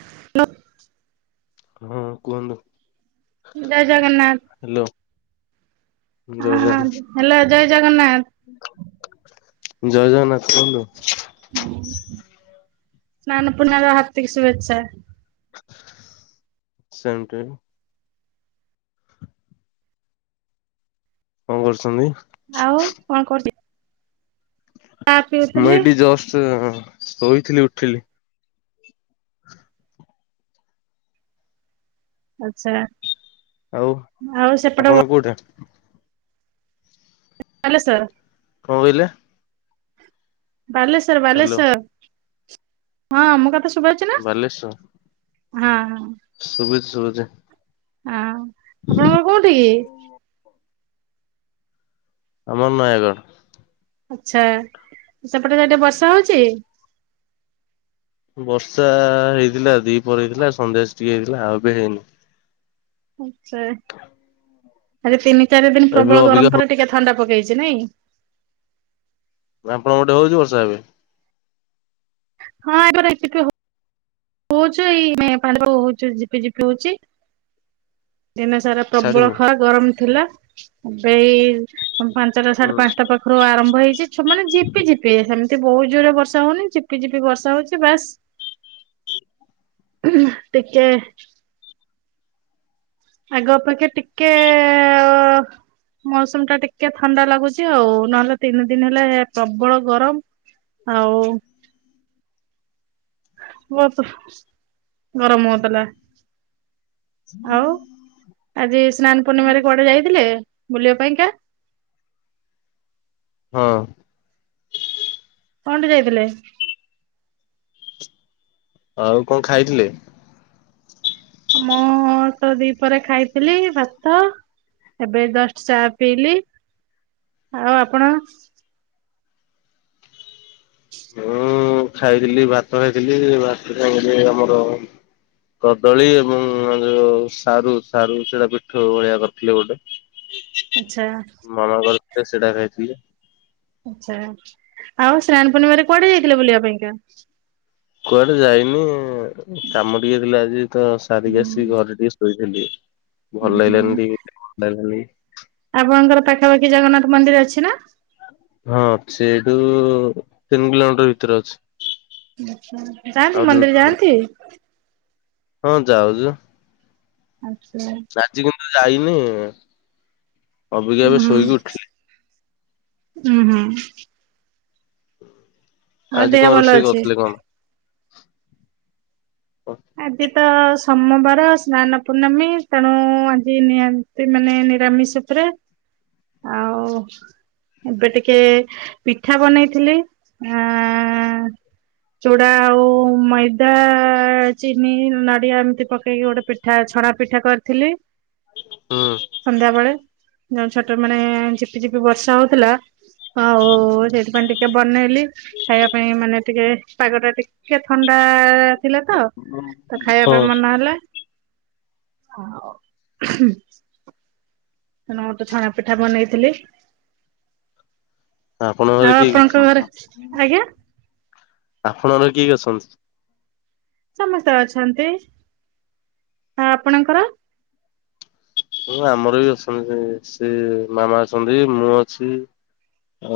Hello. ହୁଁ କୁହନ୍ତୁ? ଜୟ hello Jagannath ଆ ଜୟ ଜଗନ୍ନାଥ ହ୍ୟାଲୋ ଜୟ ଜଗନ୍ନାଥ। ଜୟ ଜଗନ୍ନାଥ କୁହନ୍ତୁ। ହୁଁ ସ୍ନାନ ପୂର୍ଣ୍ଣିମା ର ହାର୍ଦ୍ଦିକ ଶୁଭେଚ୍ଛା। Same to you. କଣ କରୁଛନ୍ତି? ଆଉ କଣ କରୁଚି। ଚା ମୁଁ ପିଉଥିଲି ଏଇଠି ଜଷ୍ଟ ଶୋଇଥିଲି ଉଠିଲି। ଆଚ୍ଛା। ଆଉ ଆଉ ସେପଟେ ଆପଣ କୋଉଠେ? ବାଲେଶ୍ୱର। କଣ କହିଲେ? ବାଲେଶ୍ଵର ହ୍ୟାଲୋ ବାଲେଶ୍ଵର ହଁ ମୋ କଥା ଶୁଭା ଆଉଚି ନା ବାଲେଶ୍ଵର। ହଁ ହଁ। ଶୁବୁଚି ଶୁବୁଚି। ଆଁ ଆପଣଙ୍କର କୋଉଠି କି? ଆମ ଘର ନୟାଗଡ଼। ଆଚ୍ଛା ସେପଟେ ସାଇଟ୍ରେ ବର୍ଷା ହଉଚି? ବର୍ଷା ହେଇଥିଲା ଦିପରେ ହେଇଥିଲା ସନ୍ଧ୍ୟାସି ଟିକେ ହେଇଥିଲା ଆଉ ଏବେ ହେଇନି। ଆଚ୍ଛା ଆରେ ତିନି ଚାରି ଦିନ ଏବେ ପ୍ରବଳ ଅବିକା ଗରମ ପରେ ଟିକେ ଥଣ୍ଡା ପକେଇଚି ନାଇଁ। ଆପଣଙ୍କ ପଟେ ହଉଚି ବର୍ଷା ଏବେ? ହଁ ଆମର ଏଠି ବି ହଉ ହଉଚି ଏଇ [unintelligible] ଝିପି ଝିପି ହଉଚି। ଦିନେ ସାରା ପ୍ରବଳ ଛାଡିନି ଖରା ଗରମ ଥିଲା ଏବେ ଏଇ ପାଞ୍ଚଟା ହୁଁ ସାଢେ ପାଞ୍ଚଟା ପ ପାଖରୁ ଆରମ୍ଭ ହେଇଚି ମାନେ ଝିପି ଝିପି ସେମିତି ବହୁତ ଜୋରେ ବର୍ଷା ହଉନି ଝିପି ଝିପି ବର୍ଷା ହଉଚି ବାସ୍ [unintelligible] ଟିକେ ଆଗ ଅପେକ୍ଷା ଟିକେ ଏ ଏ ଏ ଅ ମୌସମ ଟା ଟିକେ ଥଣ୍ଡା ଲାଗୁଚି ଆଉ ନହେଲେ ତିନି ଦିନି ହେଲା ଏ ପ୍ରବଳ ଗରମ ଆଉ ବହୁତୁ ଗରମ ହଉଥିଲା। ଆଉ ଆଜି ସ୍ନାନ ପୂର୍ଣ୍ଣିମାରେ କୁଆଡେ ଯାଇଥିଲେ ବୁଲିବା ପାଇଁକା? ହଁ। କଣଟେ ଯାଇଥିଲେ। ଆଉ କଣ ଖାଇଥିଲେ? ଆ ମୁଁ ତ ଦିପରେ ଖାଇଥିଲି ଭାତ ଏବେ ଜଷ୍ଟ ଚା ପିଇଲି ଆଉ ଆପଣ? ମୁଁ ଖାଇଥିଲି ଭାତ ଖାଇଥିଲି ଭାତ ଖାଇ ଆମର କଦଳୀ ଏବଂ ଯୋଉ ସାରୁ ସାରୁ ସେଟା ପିଠଉ ଭଳିଆ କରିଥିଲେ ଗୋଟେ। ଆଚ୍ଛା। ମାମା କରିଥିଲେ ସେଟା ଖାଇଥିଲି। ଆଛା ଆଉ ସ୍ନାନ ପୂର୍ଣ୍ଣିମାରେ କୁଆଡେ ଯାଇଥିଲୁ ବୁଲିବା ପାଇଁକା। କୁଆଡେ ଯାଇନି କାମ ଟିକେ ଥିଲା ଆଜି ତ ସାରିକି ଆସିକି ହୁଁ ଘରେ ଟିକେ ଶୋଇ ଥିଲି ଭଲ ଲାଗିଲାନି ଟିକେ ଥଣ୍ଡା ଧରି ଆପଣଙ୍କର ପାଖାପାଖି ଜଗନ୍ନାଥ ମନ୍ଦିର ଅଛି ନା? ହଁ ଅଛି ଏଇଠୁ ତିନି କିଲୋମିଟର ଭିତରେ ଅଛି। ଆଉ ଯାଆନ୍ତି ଯୋଉଠୁ ମନ୍ଦିର ଯାଆନ୍ତି। ହଁ ଯାଉଚୁ। ଆଚ୍ଛା। ଆଜି କିନ୍ତୁ ଯାଇନି ଅବିକା ଏବେ ଉଁ ଶୋଇକି ଉଠିଲି ଉଁ ହୁଁ। ଆଉ ଆଜି କଣ ଦେହ ଭଲ ରୋଷେଇ ଅଛି। କରିଥିଲେ କଣ? ଆଜି ତ ସୋମବାର ସ୍ନାନ ପୂର୍ଣ୍ଣମୀ ତେଣୁ ଆଜି ନିହା ତି ମାନେ ନିରାମିଷ ଉପରେ ଆଉ ଏବେ ଟିକେ ପିଠା ବନେଇଥିଲି ଆ ଚୂଡ଼ା ଆଉ ମଇଦା ଚିନି ନଡ଼ିଆ ଏମିତି ପକେଇକି ଗୋଟେ ପିଠା ଛଣା ପିଠା କରିଥିଲି। ହୁଁ ସନ୍ଧ୍ୟାବେଳେ ଯୋଉ ଛୋଟ ମାନେ ଝିପିଝିପି ବର୍ଷା ହୋଉଥୁଲା ଆଉ ସେଇଥିପାଇଁ ଟିକେ ବନେଇଲି। ଖାଇବା ପାଇଁ ମାନେ ଟିକେ ପାଗଟା ଟିକେ ଥଣ୍ଡା ଥିଲା ତ। ତ ଖାଇବା ହଁ ପାଇଁ ମନ ହେଲା ଆଉ ତେଣୁ ମୁଁ ତ ଛଣା ପିଠା ବନେଇଥିଲି। ତ ଆପଣଙ୍କ ଆଉ ଘରେ କିଏ କିଏ ଆପଣଙ୍କ ଘରେ ଅଛନ୍ତି ହୁଁ ଆଜ୍ଞା ତ ଆପଣଙ୍କ ଘରେ କିଏ କିଏ ଅଛନ୍ତି? ସମସ୍ତେ ଅଛନ୍ତି ଆଉ ଆପଣଙ୍କର। ହଁ ଆମର ବି ଅଛନ୍ତି ସେ ମାମା ଅଛନ୍ତି ମୁଁ ଅଛି।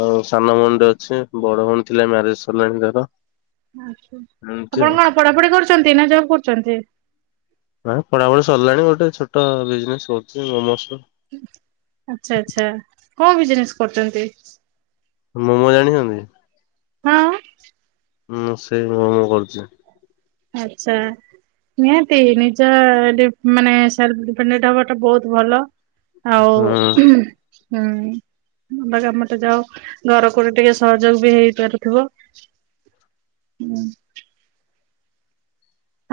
ଆଉ ସାନ ଭୋଉଣୀଟେ ଅଛି ବଡ ଭୋଉଣୀ ଥିଲେ ମ୍ୟାରେଜ ସରିଲାଣି ତାର। ଆଛା ଏମିତି ଆପଣ ଆଉ କଣ ପଢାପଢି କରୁଚନ୍ତି ନା ଜବ୍ କରୁଚନ୍ତି। ହଁ ପଢାପଢି ସରିଲାଣି ଗୋଟେ ଛୋଟ ବିଜନେସ୍ କରୁଚି ମୋମୋସର। ଆଚ୍ଛା ଆଚ୍ଛା କୋଉ ବିଜନେସ କରୁଚନ୍ତି। ମୋମୋ ଜାଣିଛନ୍ତି? ହଁ। ହୁଁ ସେଇ ମୋମୋ ମୁଁ କରୁଚି। ଆଚ୍ଛା। ନିହାତି ନିଜ ଡି ମାନେ ସେଲଫ୍ ଡିପେଣ୍ଡେଣ୍ଟ ହବାଟା ବୋହୁତ ଭଲ। ହୁଁ ଆଉ ହୁଁ। ଭଲ ମତେ ଯାହୋଉ ଘର କୋଳି ଟିକେ ସହଯୋଗ ବି ହେଇପାରୁଥୁବ। ଉଁ।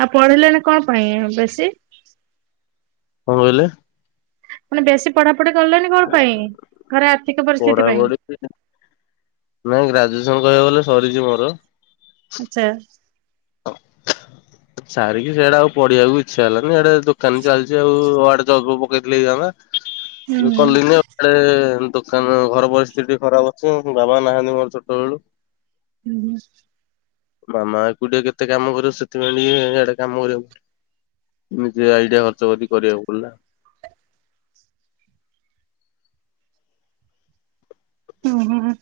ଆଉ ପଢେଇଲେ ନି କଣ ପାଇଁ ବେଶୀ? କଣ କହିଲେ? ମାନେ ବେଶୀ ପଢା ପଢି କଲେଣିି କଣ ପାଇଁ ଘରେ ଆର୍ଥିକ ପରିସ୍ଥିତି ପାଇଁ। ପଢାପଢି ନାଇଁ ଗ୍ରାଜୁଏସନ କହିବାକୁ ଗଲେ ସରିଚି ମୋର। ଆଚ୍ଛା। ହଁ ସାରିକି ସେଇଟା ଆଉ ପଢିଆକୁ ଇଚ୍ଛା ହେଲାନି ଆଡେ ଦୋକାନ ଚାଲିଚି ଆଉ ଆଡେ ଜବ୍ ପକେଇଥିଲେ ହୁଁ ହେଇଥାନ୍ତା। ମୁଁ ପଢ଼ଲିନି ଏପଟେ ଦୋ ସାନ ଘରେ ପରିସ୍ଥିତି ଟିକେ ଖରାପ ଅଛି ବାବା ନାହାନ୍ତି ମୋର ଛୋଟବେଳୁ। ଉଁହୁଁ। ମାମା ଏକୁଡଟିଆ କେତେ କାମ କରିବ ସେଥିପାଇଁ ଟିକେ ଇଆଡେ କାମ କରିବାକୁ ନିଜେ ଆଇଡିଆ ଖର୍ଚ୍ଚ କରିକି କରିବାକୁ ପଡିଲା। ଉଁ ହୁଁ।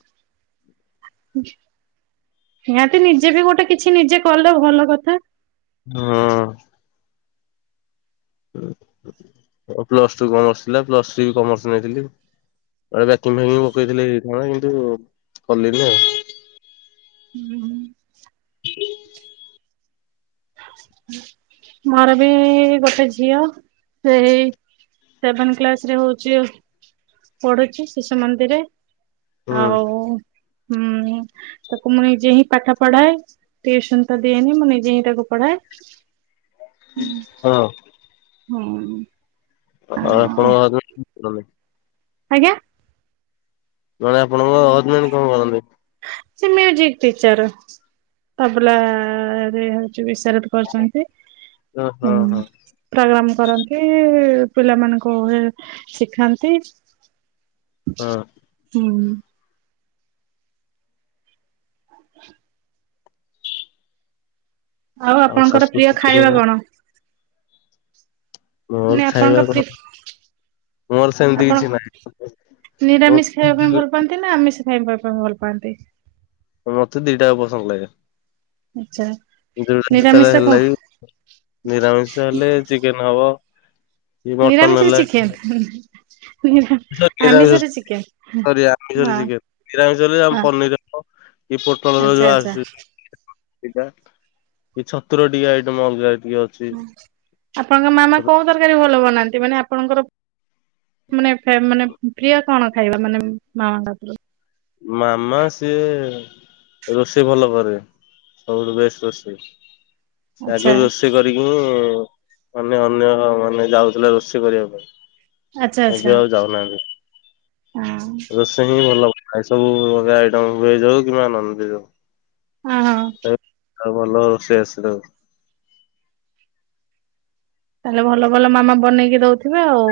ନିହାତି ନିଜେ ବି ଗୋଟେ କିଛି ନିଜେ କଲୁ ଭଲ କଥା। ହଁ। ପ୍ଲସ ଟୁ କମର୍ସ ଥିଲା। ପ୍ଲସ ଥ୍ରୀ ବି କମର୍ସ ନେଇଥିଲି। ବ ବାକିଙ୍ଗ ଫାକିଙ୍ଗ ପକେଇଥିଲି ହୋଇଥାନ୍ତା କିନ୍ତୁ କଲିନି ଆଉ। ହୁଁ ମୋର ବି ଗୋଟେ ଝିଅ ସେଇ ସେଭେନ କ୍ଲାସ ରେ ହଉଚି ପଢୁଚି ଶିଶୁ ମନ୍ଦିରରେ। ହୁଁ ଆଉ ହୁଁ ତାକୁ ମୁଁ ନିଜେ ହିଁ ପାଠ ପଢାଏ। ଟିଉସନ ତ ଦିଏନି ମୁଁ ନିଜେ ହିଁ ତାକୁ ପଢାଏ। ହୁଁ। କହ। ହୁଁ। ଆଉ ଆପଣଙ୍କ ଆଗରେ [inaudible] ଆଜ୍ଞା? ମାନେ ଆପଣଙ୍କ ହଜବାଣ୍ଡ କଣ କରନ୍ତି? ସେ ମ୍ୟୁଜିକ ଟିଚର। ତାବଲାରେ ହେଉଚି ବିସାର କରଚନ୍ତି ହଁ ହଁ ହୁଁ। ହଁ ପ୍ରୋଗ୍ରାମ କରନ୍ତି ପିଲାମାନଙ୍କୁ ଏ ଶିଖାନ୍ତି। ହଁ ହୁଁ ହୁଁ। ଆଉ ଆପଣଙ୍କର ଶାଶୁ ପ୍ରିୟ ଖାଇବା ଶଶୁର କଣ? ମୋର ମାନେ ଖାଇବା ଆପଣଙ୍କ କଣ ପ୍ରି ମୋର ସେମିତି ଆପଣ କିଛି ନାହିଁ। ନିରାମିଷ ଖାଇବା ପାଇଁ ଭଲ ଲ ପାଆନ୍ତି ନା ଆମିଷ ଖାଇବା ପାଇଁ ଭଲ ପାଆନ୍ତି? ହୁଁ ମତେ ଦିଟାଯାକ ପସନ୍ଦ ଲାଗେ। ଆଚ୍ଛା। ଯୋଉଟା ଯେତେବେଳେ ନିରାମିଷ କ ହେଲେ ବି ନିରାମିଷ ହେଲେ ଚିକେନ ହବ। କି ମଟନ ନିରାମିଷରେ ହେଲା ଚିକେନ କିମ୍ବା ନିରା ସେଟା ନିରାମିଷରେ ଆମିଷରେ ଚିକେନ ସୋରି ଆମିଷ ରେ ହଁ ଚିକେନ। ନିରାମିଷ ହେଲେ ଆମ ହଁ ପନିର କି ପୋଟଲ ର ଆଚ୍ଛା ଯୋଉ ଆଚ୍ଛା ଆସୁଚି ସେଇଟା। କି ଛତୁର ଟିକେ ଆଇଟମ ଅଲଗା ଟିକେ ଅ ହୁଁ ଆପଣଙ୍କ ମାମା କୋଉ ତରକାରୀ ଭଲ ବନାନ୍ତି? ମାନେ ଆପଣଙ୍କର ମାନେ ମାନେ ପ୍ରିୟ କଣ ଖାଇବା ମାନେ ମାମାଙ୍କ ହାତରୁ? ମାମା ସିଏ ରୋଷେଇ ଭଲ କରେ। ସବୁଠୁ ବେଶ ରୋଷେଇ। ସେ ଆଚ୍ଛା ଆଗରୁ ରୋଷେଇ କ ଇକୁ ମାନେ ଅନ୍ୟ ମାନେ ଯାଉଥିଲା ରୋଷେଇ କରିବା ପାଇଁ। ଆଚ୍ଛା ଏବେ ଆଚ୍ଛା ଆଉ ହଁ। ସବୁ ହିଁ ଭଲ ବନାଏ। ସବୁ ଅଲଗା ଆଇଟମ୍ ଭେଜ୍ ହଉ କିମ୍ବା ନନ ଭେଜ୍ ହଉ। ହଁ ହଁ। ତାକୁ ଭଲ ରୋଷେଇ ଆସେ ତାକୁ। ତାହେଲେ ଭଲ ଭଲ ମାମା ବନେଇକି ଦଉଥିବେ ଆଉ।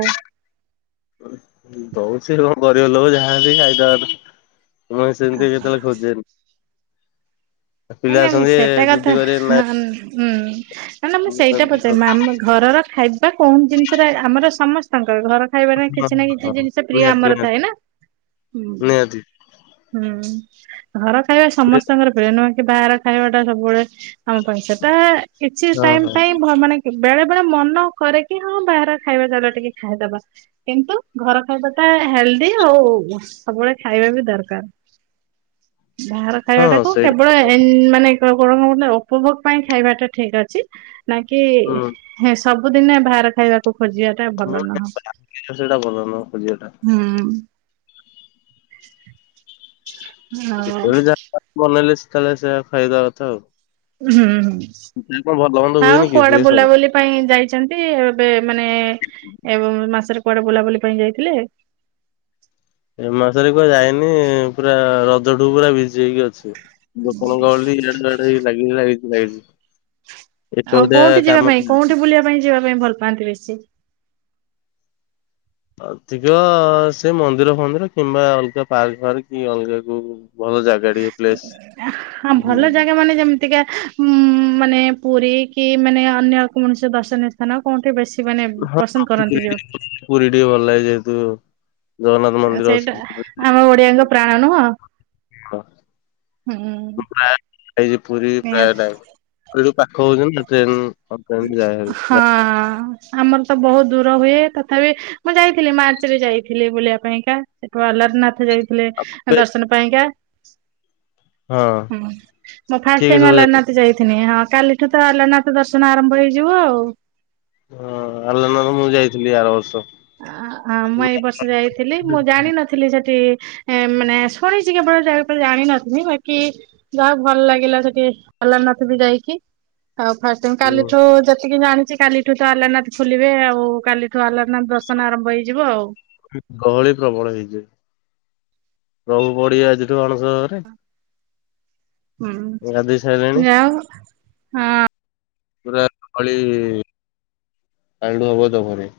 ଦଉଚି କଣ ଗରିବ ଲୋକ ଯାହା ଯେମିତି ଖାଇଦବା କଥା। ମୁଁ ସେମିତି କେତେବେଳେ ଖୋଜେନି। ନା ପିଲା ନା ମୁଁ ଅଛନ୍ତି ସେଟା କଥା ଜିଦି କରିବେ ନା ନାଇଁ ଉଁ ମାନେ ମୁଁ ସେଇଟା ପଚାରୁନି ମାମା ଘରର ଖାଇବା କୋଉ ଜିନିଷ ର ଆମର ସମସ୍ତ ଙ୍କର ଘର ଖାଇବାରେ କିଛି ନା ନିହାତି କିଛି ଜିନିଷ ପ୍ରିୟ ନିହାତି ଆମର ଥାଏ ନା। ହୁଁ। ନିହାତି ହୁଁ ଘର ଖାଇବା ସେ ସମସ୍ତଙ୍କର ପ୍ରିୟ ନୁହଁ କି? କି ବାହାର ଖାଇବା ଟା ସବୁବେଳେ ଆମ ପାଇଁ ସେଟା କିଛି ହଁ ଟାଇମ ହଁ ପାଇଁ ଭଲ ମାନେ ବେଳେ ବେଳେ ମନ କରେ କି ହଁ ବାହାର ଖାଇବା ଚାଲ ଟିକେ ଖାଇଦବା। କିନ୍ତୁ ଘର ଖାଇବା ଟା ହେଲ୍ଦି ଆଉ ସବୁବେଳେ ଖାଇବା ବି ଦରକାର। ବାହାର ହଁ ଖାଇବାଟାକୁ କେବଳ ସେଇଟା ଏନ ମାନେ କଣ ଉପଭୋଗ ପାଇଁ ଖାଇବାଟା ଠିକ ଅଛି। ହୁଁ ନାଇଁକିି ସବୁଦିନେ ବାହାର ଖାଇବା ଖୋଜିବାଟା ମୁଁ ଭଲ ନୁହଁ ଜାଣିଛି ସେଇଟା ଭଲ ନୁହଁ ଖୋଜିବାଟା। ହୁଁ। ଆଉ ଯେତେବେଳେ ଯାହା ବନେଇଲେ ସେତେଲେ ସେଇଆ ଖାଇଦବା କଥା ଆଉ। ଉୁଁ ହୁଁ ହୁଁ। [inaudible] କଣ ଭଲ ମନ୍ଦ ଆଉ ହୁଏନି କି କୁଆଡେ ହୁଏ ସଦା। ବୁଲାବୁଲି ପାଇଁ ଯାଇଛନ୍ତି ଏବେ ମାନେ ଏ ମାସରେ କୁଆଡେ ବୁଲାବୁଲି ପାଇଁ ଯାଇଥିଲେ। ଏ ମାସରେ କୁଆଡେ ଯାଇନି ପୁରା ରଜଠୁ ପୁରା ବିଜି ହେଇକି ଅଛି। ୋକଣ ଗାଉ [unintelligible] ଏଡେ ବଡ ଲାଗିଚି ଲାଗଛି ଲାଗିଛି। ଆଉ କୋଉଠି ଯିବା ପାଇଁ କୋଉଠି ବୁଲିବା ପାଇଁ ଯିବା ପାଇଁ ଭଲ ପାଆନ୍ତି ବେଶୀ? ଅଧିକ ସେ ମନ୍ଦିର ଫନ୍ଦିର କିମ୍ବା ଅଲଗା ପାର୍କ ଫାର୍କ କି ଅଲଗା କଉ ଭଲ ଜାଗାଟିକେ ପ୍ଲେସ। ହଁ ଭଲ ଜାଗା ମାନେ ଯେମ ଟିକେ ଉଁ ମାନେ ପୁରୀ କି ମାନେ ଅନ୍ୟ କୌଣସି ଦର୍ଶନୀୟ ସ୍ଥାନ କୋଉଠି ବେଶୀ ମାନେ ହଁ ପସନ୍ଦ ପୁରୀ କରନ୍ତି ଯୋଉ ଟିକେ ପୁରୀ ଟିକେ ଭଲ ଲାଗେ ଯେହେତୁ ଜଗନ୍ନାଥ ଆ ମନ୍ଦିର ଅଛି। ସେଇଟା ଆମ ଓଡିଆଙ୍କ ପ୍ରାଣ ନୁହଁ? ପ୍ରାୟ ହୁଁ ନିହାତି। ଏଠୁ ଯୋଉ ପାଖ ହଉଛି ନା ଟ୍ରେନ ଟ୍ରେନ ଯାଏ ହାରି ହଁ ଆମର ତ ବହୁତ ଦୂର ହୁଏ ତଥାପି ମୁଁ ଯାଇଥିଲି ମାର୍ଚ୍ଚ ରେ ଯାଇଥିଲି ବୁଲିବା ପାଇଁକା ସେଠୁ ଆଲାରନାଥ ଯାଇଥିଲେ ଦର୍ଶନ ପାଇଁକା। ହଁ ମଁ ଫାଷ୍ଟ କିଏ କିଏ ଟାଇମ ସବୁ ଯାଇଥିଲେ? ଅଲାରନାଥ ଯାଇଥିନି ହଁ କାଲିଠୁ ତ ଆଲାରନାଥ ଦର୍ଶ ଦର୍ଶନ ଆରମ୍ଭ ହେଇଯିବ ଆଉ। ହଁ ଆଲାରନାଥ ମୁଁ ଯାଇଥିଲି ଆର ବର୍ଷ। ଆଁ ମୁଁ ଏଇ ବର୍ଷ ଯାଇଥିଲି ମୁଁ ଜାଣିନଥି ଥିଲି ସେଠି ମାନେ ଶୁଣିଛି କେବଳ ଜାଗା ଉପରେ ଜାଣିିନଥିଲି ବାକି ଯାହାହଉ ଭଲ ଲାଗିଲା ସେଠି ଆଲାରନାଥ ବି ଯାଇକି। ଆଉ ଫାଷ୍ଟ ହୁଁ କାଲିଠୁ ଯେତିକି ଜାଣିଛି କାଲିଠୁ ତ ଆଲାରାନାଥ ଖୋଲିବେ ଆଉ କାଲିଠୁ ଆଲାରନାଥ ଦର୍ଶ ଦର୍ଶନ ଆରମ୍ଭ ହେଇଯିବ ଆଉ। ଗହଳି ପ୍ରବଳ ହେଇଯିବ ପ୍ରଭୁ ପଡିିବେ ଆଜିଠୁ ଅଣସର ଘରେ। ହଁ ଗାଧେଇ ସାରିଲେଣି ଯାହେଉ ହଁ। ପୁରା ଗହଳି କାଲିଠୁ ହବ ଜବରୀ।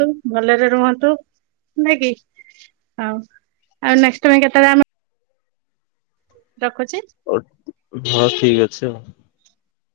ହଉ ଭଲରେ ରୁହନ୍ତୁ ନାଇକି ଆଉ ଆଉ ନେଷ୍ଟ ପାଇଁ କେତେବେଳେ ଆମେ ରଖୁଛି। ହଉ ହଁ ଠିକ ଅଛି ଆଉ।